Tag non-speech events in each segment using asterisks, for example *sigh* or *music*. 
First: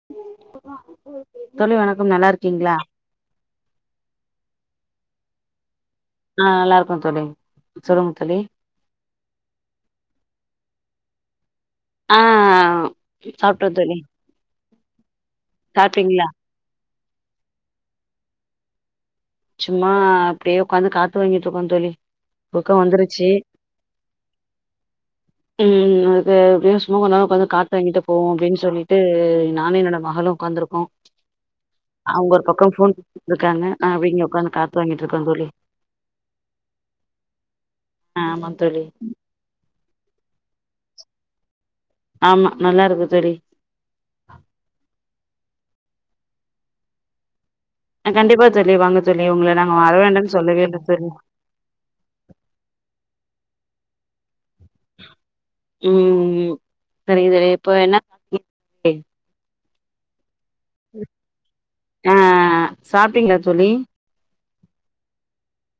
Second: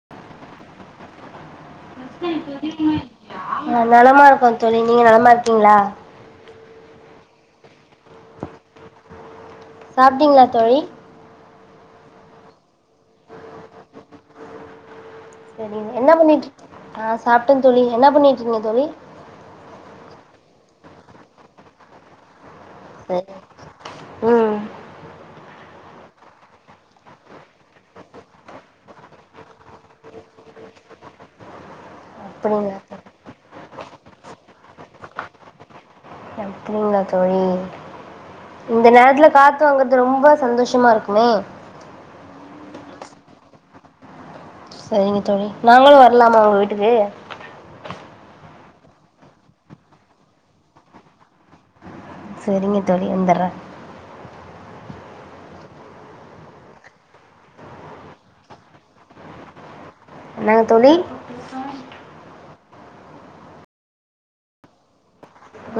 *unintelligible* வணக்கம் நல்லா இருக்கீங்களா நலமா இருக்கோ தோழி நீங்க நலமா இருக்கிங்ளா அ நல்லாருக்கோ தோழி சொல்லுங்க தோழி சாப்ட்டிங்ளா தோழி அ சாப்ட்ட தோழி செரிங்க என்ன சாப்ட்டீங்களா பண்ணிட்ருக் ஆ சாப்பிட்ட தோழி என்ன பண்ணிட்ருக்கிங்க தோழி சும்மா அப்படியே உக்காந்து காத்து வாங்கிட்ருக்கோ தோழி தூக்க வந்துருச்சு சரி ம் ம் அ அது அப்டே சும்மா கொஞ்ச நேர உக்காந்து காத்து வாங்கிட்டு போவோ அப்படின் சொல்லிட்டு நானு என்னோட மகளு உக்காந்துருக்கோ அவங்க ஒரு பக்க அப்படிங்களா ஃபோன் தோழி, பாத்துட்ருக்காங்க நா அப்டே இங்க உக்காந்து காத்து வாங்கிட்ருக்க தோழி எ ஃபோ ளா தோழி ஆமா தோழி இந்த நேரத்துல காத்து வாங்கறது ரொம்ப சந்தோஷமா இருக்குமே ஆமா நல்லா இருக்கு தோழி சரிங்க தோழி நாங்களு வரலாமா உங்க வீட்டுக்கு கண்டிப்பா தோழி வாங்க தோழி உங்கள நாங்க வர வேண்டான்னு சொல்லவே இல்ல தோழி செரிங்க தோழி வந்தர்ற ம் தெரியு தெரியு இப்ப என்ன சாப்ட்டீங்க? என்னங்க தோழி ஆ ஆ ஆ சாப்ட்டிங்ளா தோழி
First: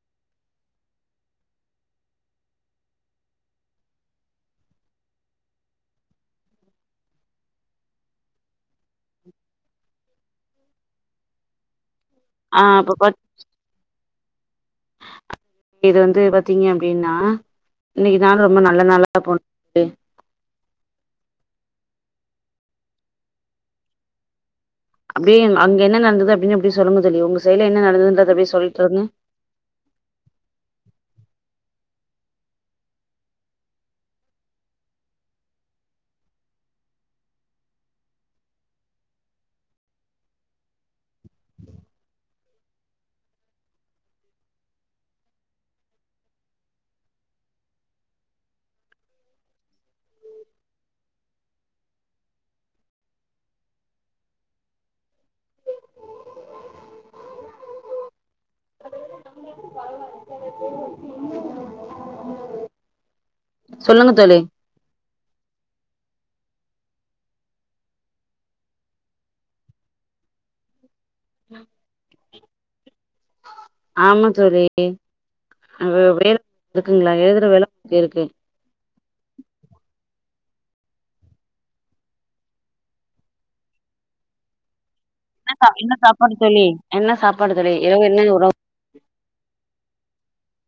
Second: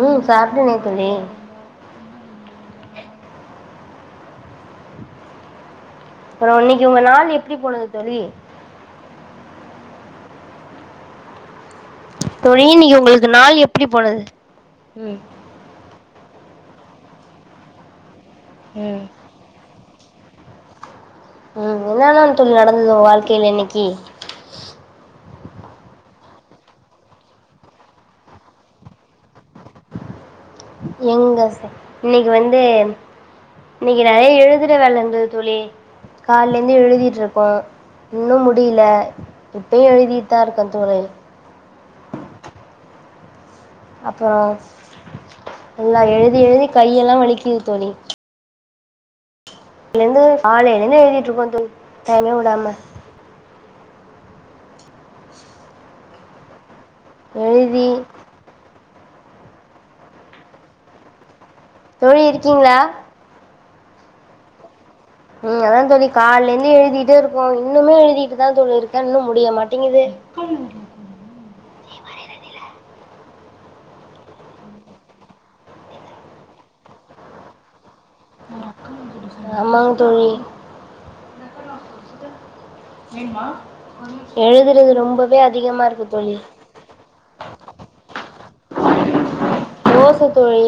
ம் சாப்ட்டனே தோழி அப்புற இன்னைக்கு உங்க நாள் எப்படி போனது தோழி ஆ தோழி அப்ப இன்னைக்கு பாத் ஒங்களுக்கு நாள் எப்படி போனது ம் இது வந்து பாத்தீங்க அப்டின்னா இன்னைக்கு நாள் ரொம்ப நல்ல ம் நாளா போனது ம் என்னல்லாம் தோழி நடந்துது உங்க வாழ்க்கைல இன்னைக்கி அப்டியே அங்க என்ன நடந்தது அப்டின் அப்டே சொல்லுங்க தோழி உங்க சைட்ல என்ன நடந்துதுன்றத அப்டே சொல்லிட்ருங்க எங்க சை இன்னைக்கி வந்து இன்னைக்கி நறையா எழுதற வேல இருந்துது தோழி கால்ல இருந்தே எழுதிட்ருக்கோம் இன்னும் முடியில இப்பயும் எழுதிட்டுதா இருக்க தோழி அப்றோம் நல்லா எழுதி எழுதி கையெல்லா வலிக்குது தோழி ல இருந்து காலைல இருந்து எழுதிட்ருக்கோம் தோழி டைமே உடாம எழுதி *inaudible* தோழி இருக்கீங்களா சொல்லுங்க தோழி ம் அதா தோழி கால்ல இருந்து எழுதிட்டே இருக்கோம் இன்னுமே எழுதிட்டுதா தோழி இருக்கே இன்னும் முடிய மாட்டிங்கிது சொல்லுங்க ம் ஆமா தோழி எழுதற வேல இருக்குங்களா எழுதற வேல கொஞ்சம் இருக்கு ஆமாங் தோழி எழுதறது ரொம்ப என்ன சாப் என்ன சாப்பாடு தோழி என்ன சாப்பாடு தோழி இரவு என்ன உணவு தோச தோழி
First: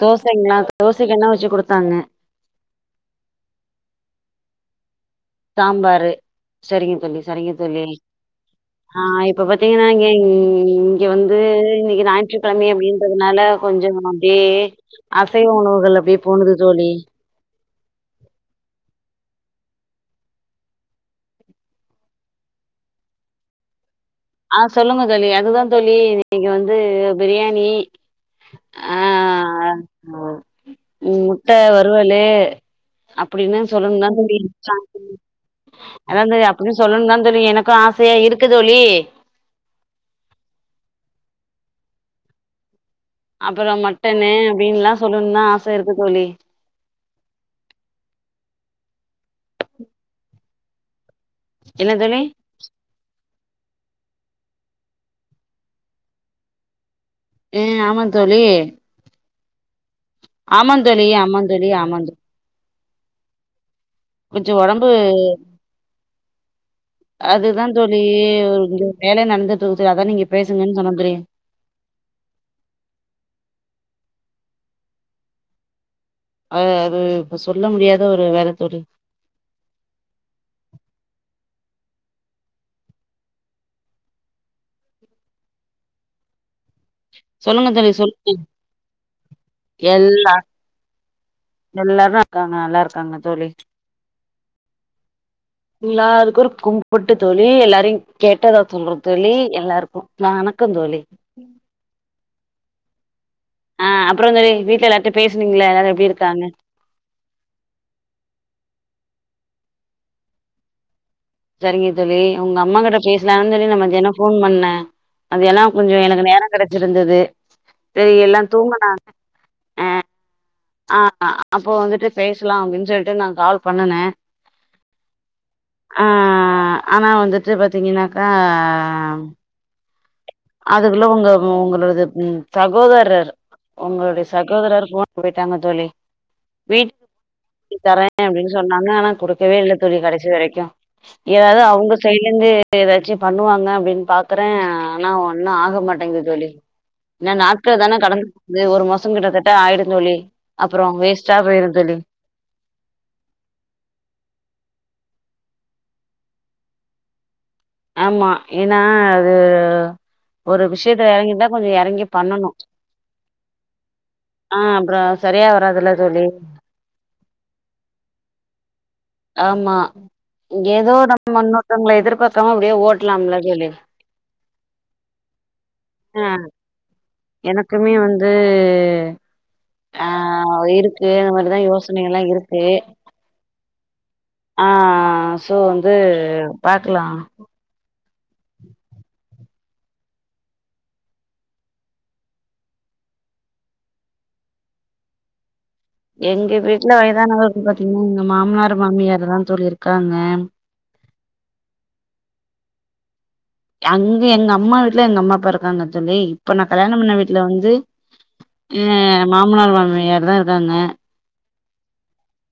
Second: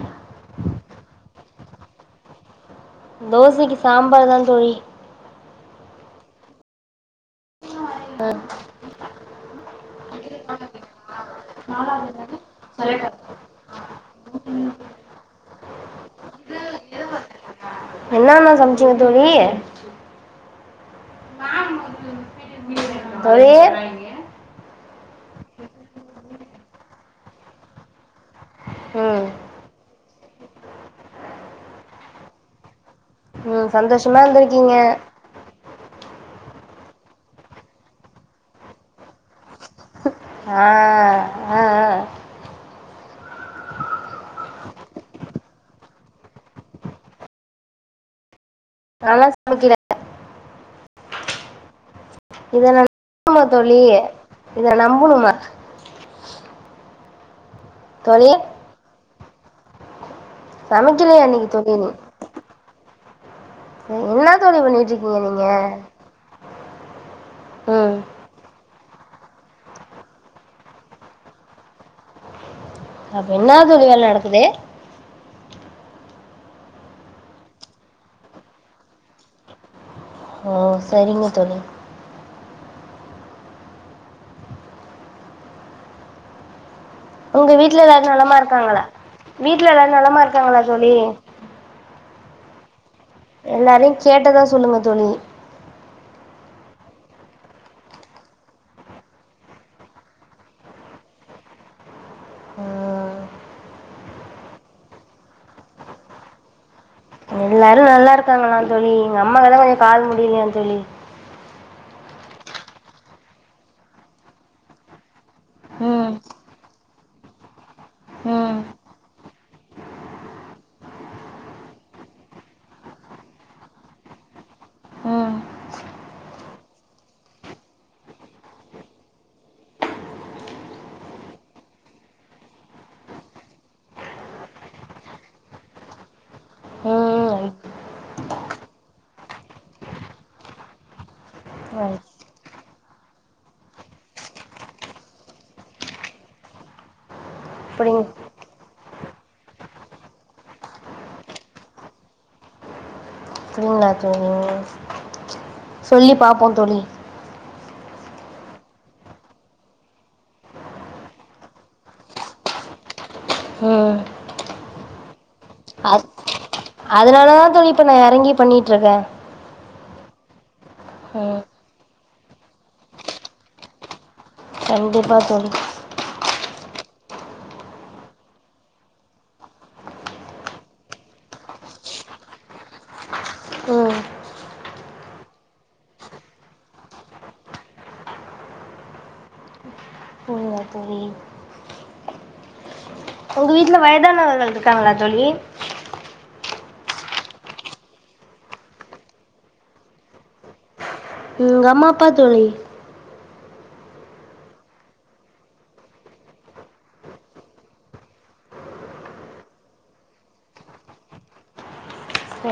தோசைங்களா தோசைக்கு என்ன வச்சி குடுத்தாங்க தோசைக்கு சாம்பார் தா தோழி சாம்பாரு சரிங்க தோழி சரிங்க தோழி ஆ ஆ இப்ப பாத்தீங்கன்னா இங்கே இங்க வந்து இன்னைக்கு நாலாவது தானே ஞாயிற்றுக்கிழமை சொல்லிட்டேன் அப்டின்றதுனால கொஞ்சமா அப்டே அசைவ உணவுகள் அப்டே போனது தோழி என்னன்ன சமச்சீங்க தோழி *unintelligible* தோழி ஆ சொல்லுங்க தோழி அதுதா தோழி இன்னைக்கி வந்து பிரியாணி ஆ ம் முட்ட வறுவலு அப்டின்னு ம் சொல்லனுன்னு தா சந்தோஷமா தோழி இருந்திருக்கீங்க சான்ஸூ அதா தோழி அப்டின் சொல்லனும் தான் தோழி எனக்கும் ஆசயா இருக்கு தோழி ஆ ஆ ஆ அப்புறம் மட்டனு அப்டின்னுலாம் சொல்லனுன்னு தான் ஆச இருக்கு தோழி நாலா சமைக்கில என்ன தோழி இத நா நம்பனுமா தோழி இத நா நம்பனுமா ம் ஆமா தோழி ஆமாந் தோழி சமைக்கலையா இன்னைக்கு ஆமாந் தோழி ஆமாந் தோ என்னா தோழி கொஞ்சம் உடம்பு பண்ணிட்ருக்கீங்க நீங்க அதுதா ம் தோழி இங்க ஒரு வேல நடந்துட்டுருக்கு தோழி அதா நீங்க பேசுங்கன் சொன்ன தோழி அப்டி என்னா தோழி வேல நடக்குது அது அது இப்ப சொல்ல முடியாத ஒரு வேல தோழி ஓ சரிங்க தோழி உங்க சொல்லுங்க வீட்ல தோழி எல்லாரும் நலமா சொல்லுங்க இருக்காங்களா வீட்ல எல்லாரும் நலமா எல்லா இருக்காங்களா தோழி எல்லாரு இருக்காங்க நல்லா இருக்காங்க தோழி எல்லாரையும் கேட்டதா சொல்லுங்க தோழி எல்லாருக்கும் ஒரு கும்பிட்டு தோழி எல்லாரையும் கேட்டதா சொல்ற தோழி எல்லாருக்கும் வணக்க தோழி ம் ஆ அப்பறம் தோழி வீட்டுல எல்லார்ட்டயு பேசனீங்களா எல்லாரு எப்புடி இருக்காங்க எல்லாரு நல்லா இருக்காங்களா தோழி எங்க அம்மாவுக்கு தா கொஞ்ச கால் முடியலையா தோழி சரிங்க தோழி உங்க அம்மா கிட்ட பேசலானு சொல்லி நா மதியான போன் பண்ணே அது ஏன்னா கொஞ்ச ம் எனக்கு நேர கிடைச்சிருந்தது சரி எல்லா ம் தூங்குனாங்க ஆ ஆ அப்போ வந்துட்டு பேசலா அப்டின்னு சொல்லிட்டு நா கால் பண்ணுனே ம் ஆ ஆனா வந்துட்டு பாத்தீங்கன்னாக்கா அதுக்குள்ள உங்க உங்களோது சகோதரர் உங்களுடைய சகோதரர் போட்டுகு போயிட்டாங்க தோழி வீட்டு ம் ம் தரேன் சொன்னாங்க ஆனா கொடுக்கவே இல்லை கடைசி வரைக்கு ஏதாவது அவங்க சைடல இருந்து ஏதாச்சு பண்ணுவாங்க அப்டின்னு பாக்குறே ஆனா ஒன்னும் ஆக மாட்டேங்குது தோழி என்னா நாட்கள் தானே அப்படிங் கடந்து போது ஒரு மாசம் கிட்டத்தட்ட ஆயிடு தோழி அப்பற வேஸ்ட்டா போயிரும் தோழி. அப்டிங்களா தோழி சொல்லி பாப்போம் தோழி ஆம்மா ஏன்னா அது ஒரு விஷயத்தல இறங்கிட்டா கொஞ்சோ இறங்கி பண்ணணு ம் ஆ அப்பற சரியா வராதுல தோழி அதனால தா தோழிஇப்ப நா இறங்கி பண்ணிட்டு இருக்கே ஆமா ஏதோ நம்ம ம் இன்னொருத்தவங்களை எதிர்பார்க்காம அப்டியே ஓட்டலாம்ல தோழி கண்டிப்பா தோழி ஆ எனக்குமே வந்து ஆ இருக்கு அந்த மாதிரிதான் யோசனைகள் எல்லா இருக்கு ம் அ அ அ சோ வந்து பாக்குலா போவுவா தோழி ஒங்கு வீட்ல வயதானவர்கள்ருக்காங்களா தோழி எங்க வீட்டுல வயதானவர் பாத்தீங்கன்னா எங்க மாமனார் மாமியார் தான் இருக்காங்க ம் உங்க அம்மா அப்பா தோழி அங்கே எங்க அம்மா வீட்டுல எங்க அம்மா அப்பா இருக்காங்க தோழி இப்ப நா கல்யாணம் பண்ண வீட்டுல வந்து ஏ மாமனார் மாமியார் தான் இருக்காங்க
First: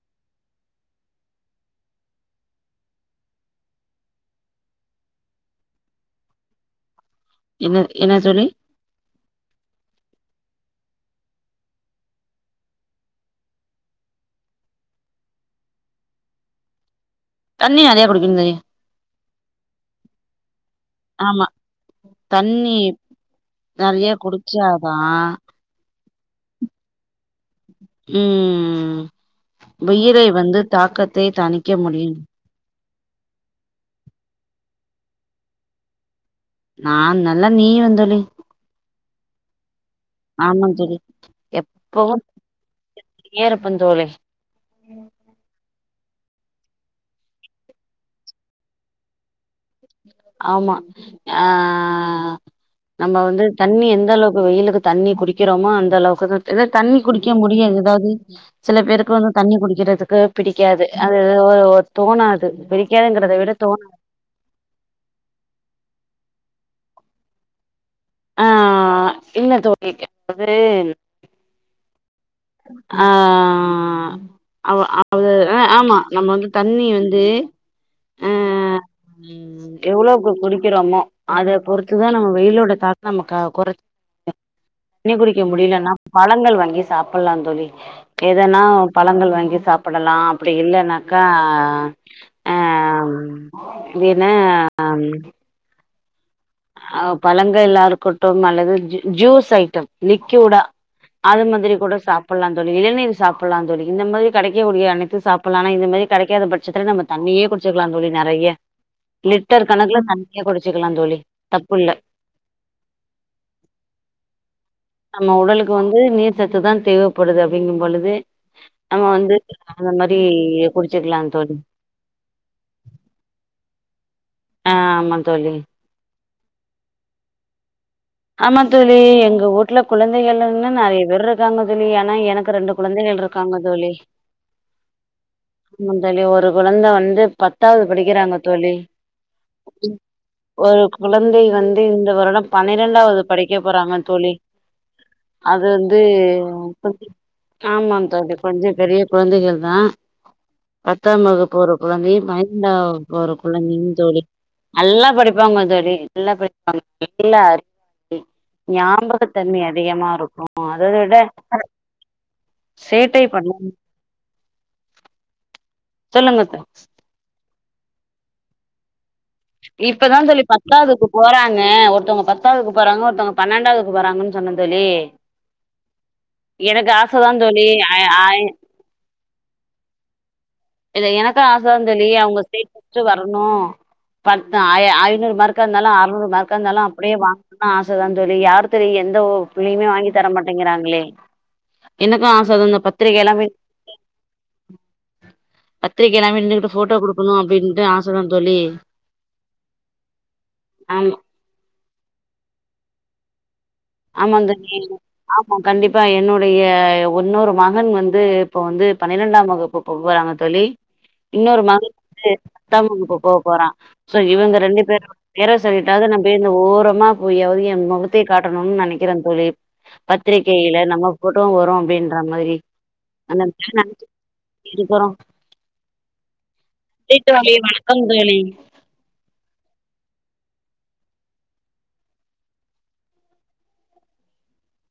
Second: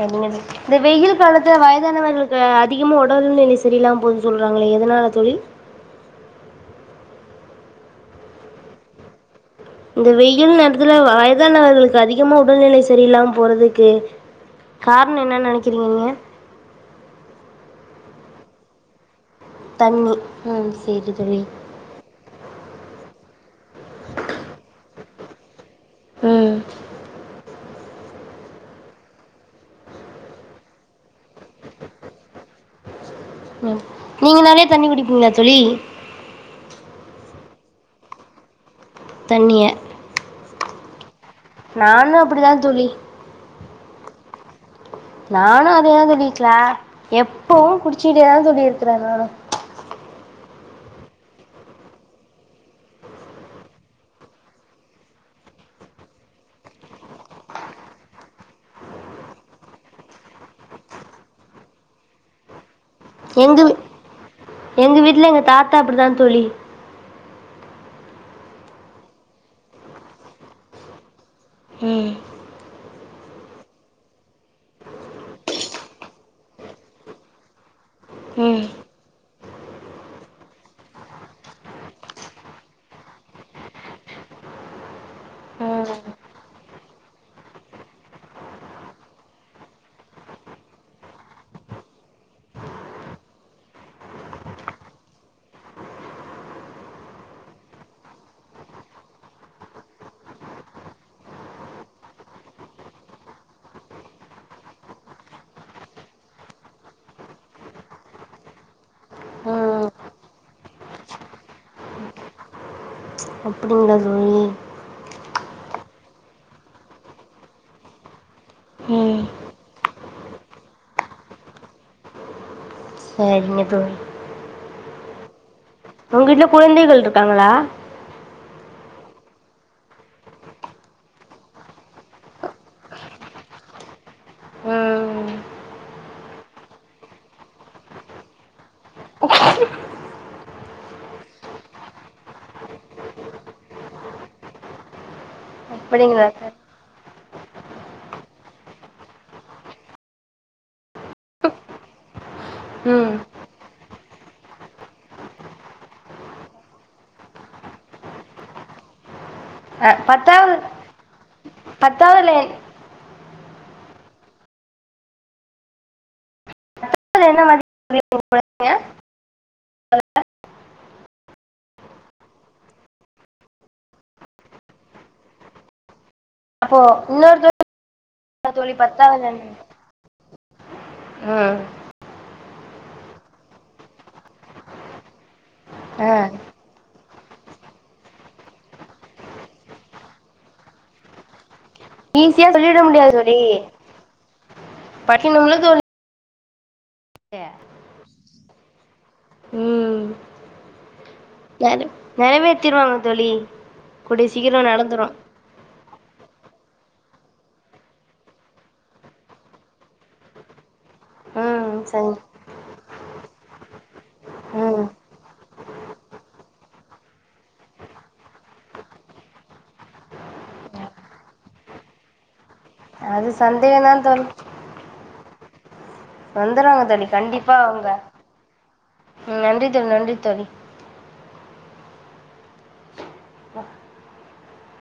ஏதோ ஒன்னு இந்த வெயில் காலத்துல வயதானவர்களுக்கு அதிகமா உடல் நிலை சரியில்லாம போதுன்னு சொல்றாங்களே எதனால தோழி என்ன என்ன தோழி இந்த வெயில் நேரத்துல வயதானவர்களுக்கு அதிகமா உடல்நிலை சரியில்லாம போறதுக்கு. காரணம் என்ன நினைக்கிறீங்க நீங்க தண்ணி நெறையா குடிக்கணும் தோழி தண்ணி ம் சேரி தோழி ஆமா தண்ணி நிறைய குடிச்சாதா ம் ம் உயிரை வந்து தாக்கத்தை தணிக்க முடியும் ம். நீங்க நிறைய தண்ணி குடிப்பீங்களா தோழி நா நல்லா நீய்வே தோழி தண்ணிய ஆம தோழி எப்பவு நானும் அப்படிதான் தோழி கெத்திக்கிட்டே இருப்பந் தோழி நானு அதேதா தோழி க்ளே எப்பவு குடிச்சிகிட்டேதா தோழி இருக்குற நானு ஆமா அ நம்ப வந்து தண்ணி எந்த அளவுக்கு வெய்யிலுக்கு தண்ணி குடிக்கிறோமோ அந்த அளவுக்குதா எதட் தண்ணி குடிக்க முடியாது எதாவ்து சில பேருக்கு வந்து தண்ணி குடிக்கிறதுக்கு பிடிக்காது அது எதோவோ ஒரு தோணாது பிடிக் எங்கு வீ எங்கு வீட்ல எங்க தாத்தா அப்புடிதா தோழி அ அ அ இல்ல தோழி *inaudible* ம் அ அவ அது அ ஆமா நம்ம வந்து தண்ணி வந்து ம் ம் ம் எவ்ளோக்கு குடிக்கிறோமோ அத பொறுத்துதா நம்ம வெயிலோட தாக்கம்மக்கா கொறச் தண்ணி குடிக்க முடிய்லன்னா பழங்கள் வாங்கி சாப்புட்லா தோழி எதன்னா பழங்கள் வாங்கி சாப்புடலா அப்புடி இல்லன்னாக்க அ இது என்ன அ பழங்களலா இருக்குட்டு மல்லது ஜு ஜூஸ் ஐட்டம் லிக்யூடா அத மாதுரி கூட சாப்புட்லா தோழி இளநீர் சாப்புல்லா தோழி இந்த மரி கடைக்கூடிய அனைத்து சாப் புல்லா ஆனா இந்தமேரி கடைக்காத பட்சத்துல நம்ம தண்ணியே குடிச்சிக்லா தோழி நறைய லிட்டர் ம் கணக்குல தண்ணிய குடிச்சிக்குலா தோழி தப்புல்ல அப்புடிங்ளா தோழி நம்ம உடலுக்கு வந்து நீர் சத்துதா தேவேப்படுது அப்டிங்கும்பொழுது நம்ம ம் வந்து அந்த மாரி குடிச்சிக்லா தோழி சரிங்க தோழி அ ஆம்மா தோழி ஒங் வீட்ல குழந்தைகள்ருக்காங்களா ஆமா தோழி எங்க ஊட்ல குழந்தைகளுன்னு நெறைய பேர் இருக்காங்க தோழி ஆனா எனக்கு ரெண்டு குழந்தைகள் இருக் காங்க தோழி ம் ஆமா தோழி ஒரு குழந்த வந்து பத்தாவது படிக்கிறாங்க தோழி ஒரு குழந்தை வந்து இந்த வருடம் பன பணடாவது படிக்க போறாங்க தோழி அது வந்து அப்படிங்களா சார் ஆமா தோழி கொஞ்ச பெரிய குழந்தைகள் தா பத்தாம் வகுப்பு ஒரு கொழந்தையு பய்ந்தா ம் வகுப்பு ஒரு குழந்யும் தோழி நல்லா படிப்பாங்க தோழி நல்லா படிப்பாங்க *inaudible* இல்ல அர் இ ஞாபகத்தன்மை அ, அதிகமா இருக்கு பத்தாவது அத விட அது பத்தாவதுல என்ன- சேட்டை பண்ணு சொல்லுங்கத்த அது என்ன மாதி *inaudible* இப்பதா தோழி பத்தாவ்துக்கு போறாங்க ஒருத்தவுங்க பத்தாவ்துக்கு போறாங்க ஒருத்தவங்க பன்ணன்டாவ்துக்கு போறாங்கன் சொன்ன தொழி அப்போ எனக்கு ஆசதா இன்னொரு தோழி ஐ ஆய் தோழி பத்தாவுதானங்க இத எனக்கு ஆசதா தோழி அவுங்க ஸ்டேட் ஃபஸ்ட்டு வரணு பத்த ஆயா ஐநூறு மார்கா இர்ந்தாலு ஆ அறநூறு மார்கா இர்ந்தாலு அப்புடே வா ன்னு ஆசதா தோழி யார் தெரியு எந்த ஒ புள்ளையுமே வாங்கி தர மாட்டேங்கிறாங்களே எனக்கு ஈஸியா ஆசதா சொல்லிட இந்த முடியாது பத்திரிகை எல்லா தோழி பட்கினும்ல தோழ் பத்திரிக்க எல்லாமே நின்னுகிட்டு போட்டோ குடுக்குணு அப்டின்ட்டு ஆசதா தோழி ஆமா யாரு நெறைவேத்திருவாங்க தோழி கூடிய ஆமா சீக்கிரம் தோழி நடந்துரும் ஆமா கண்டிப்பா என்னுடைய ஒன்னொரு மகன் வந்து இப்போ வந்து பன்னிரெண்டாம் வகுப்பு போ போறாங்க தோழி இன்னொரு ம் மகன் சரிங்க வந்து எட்டாம் வகுப்பு போக போறா சோ இவுங்க ரெண்டு ம் பேர் பேரை சொல்லிட்டாவது நம் போய் ஓரமா போய்யாவது என் முகத்த கா கட்டணும்னு நெனைக்கிறேன் தோழி பத்திரிகையில நம்ம போட்டோ வரும் அப்டின்ற மாரி அது நல்லபடியா சந்தேகம்தான் தோழி நெனச்சுட்டு இருக்கறோ வந்துடுவாங்க செரி தோழி கண்டிப்பாக அவங்க வணக்கம் தோழி ம் நன்றி தோழி நன்றி தோழி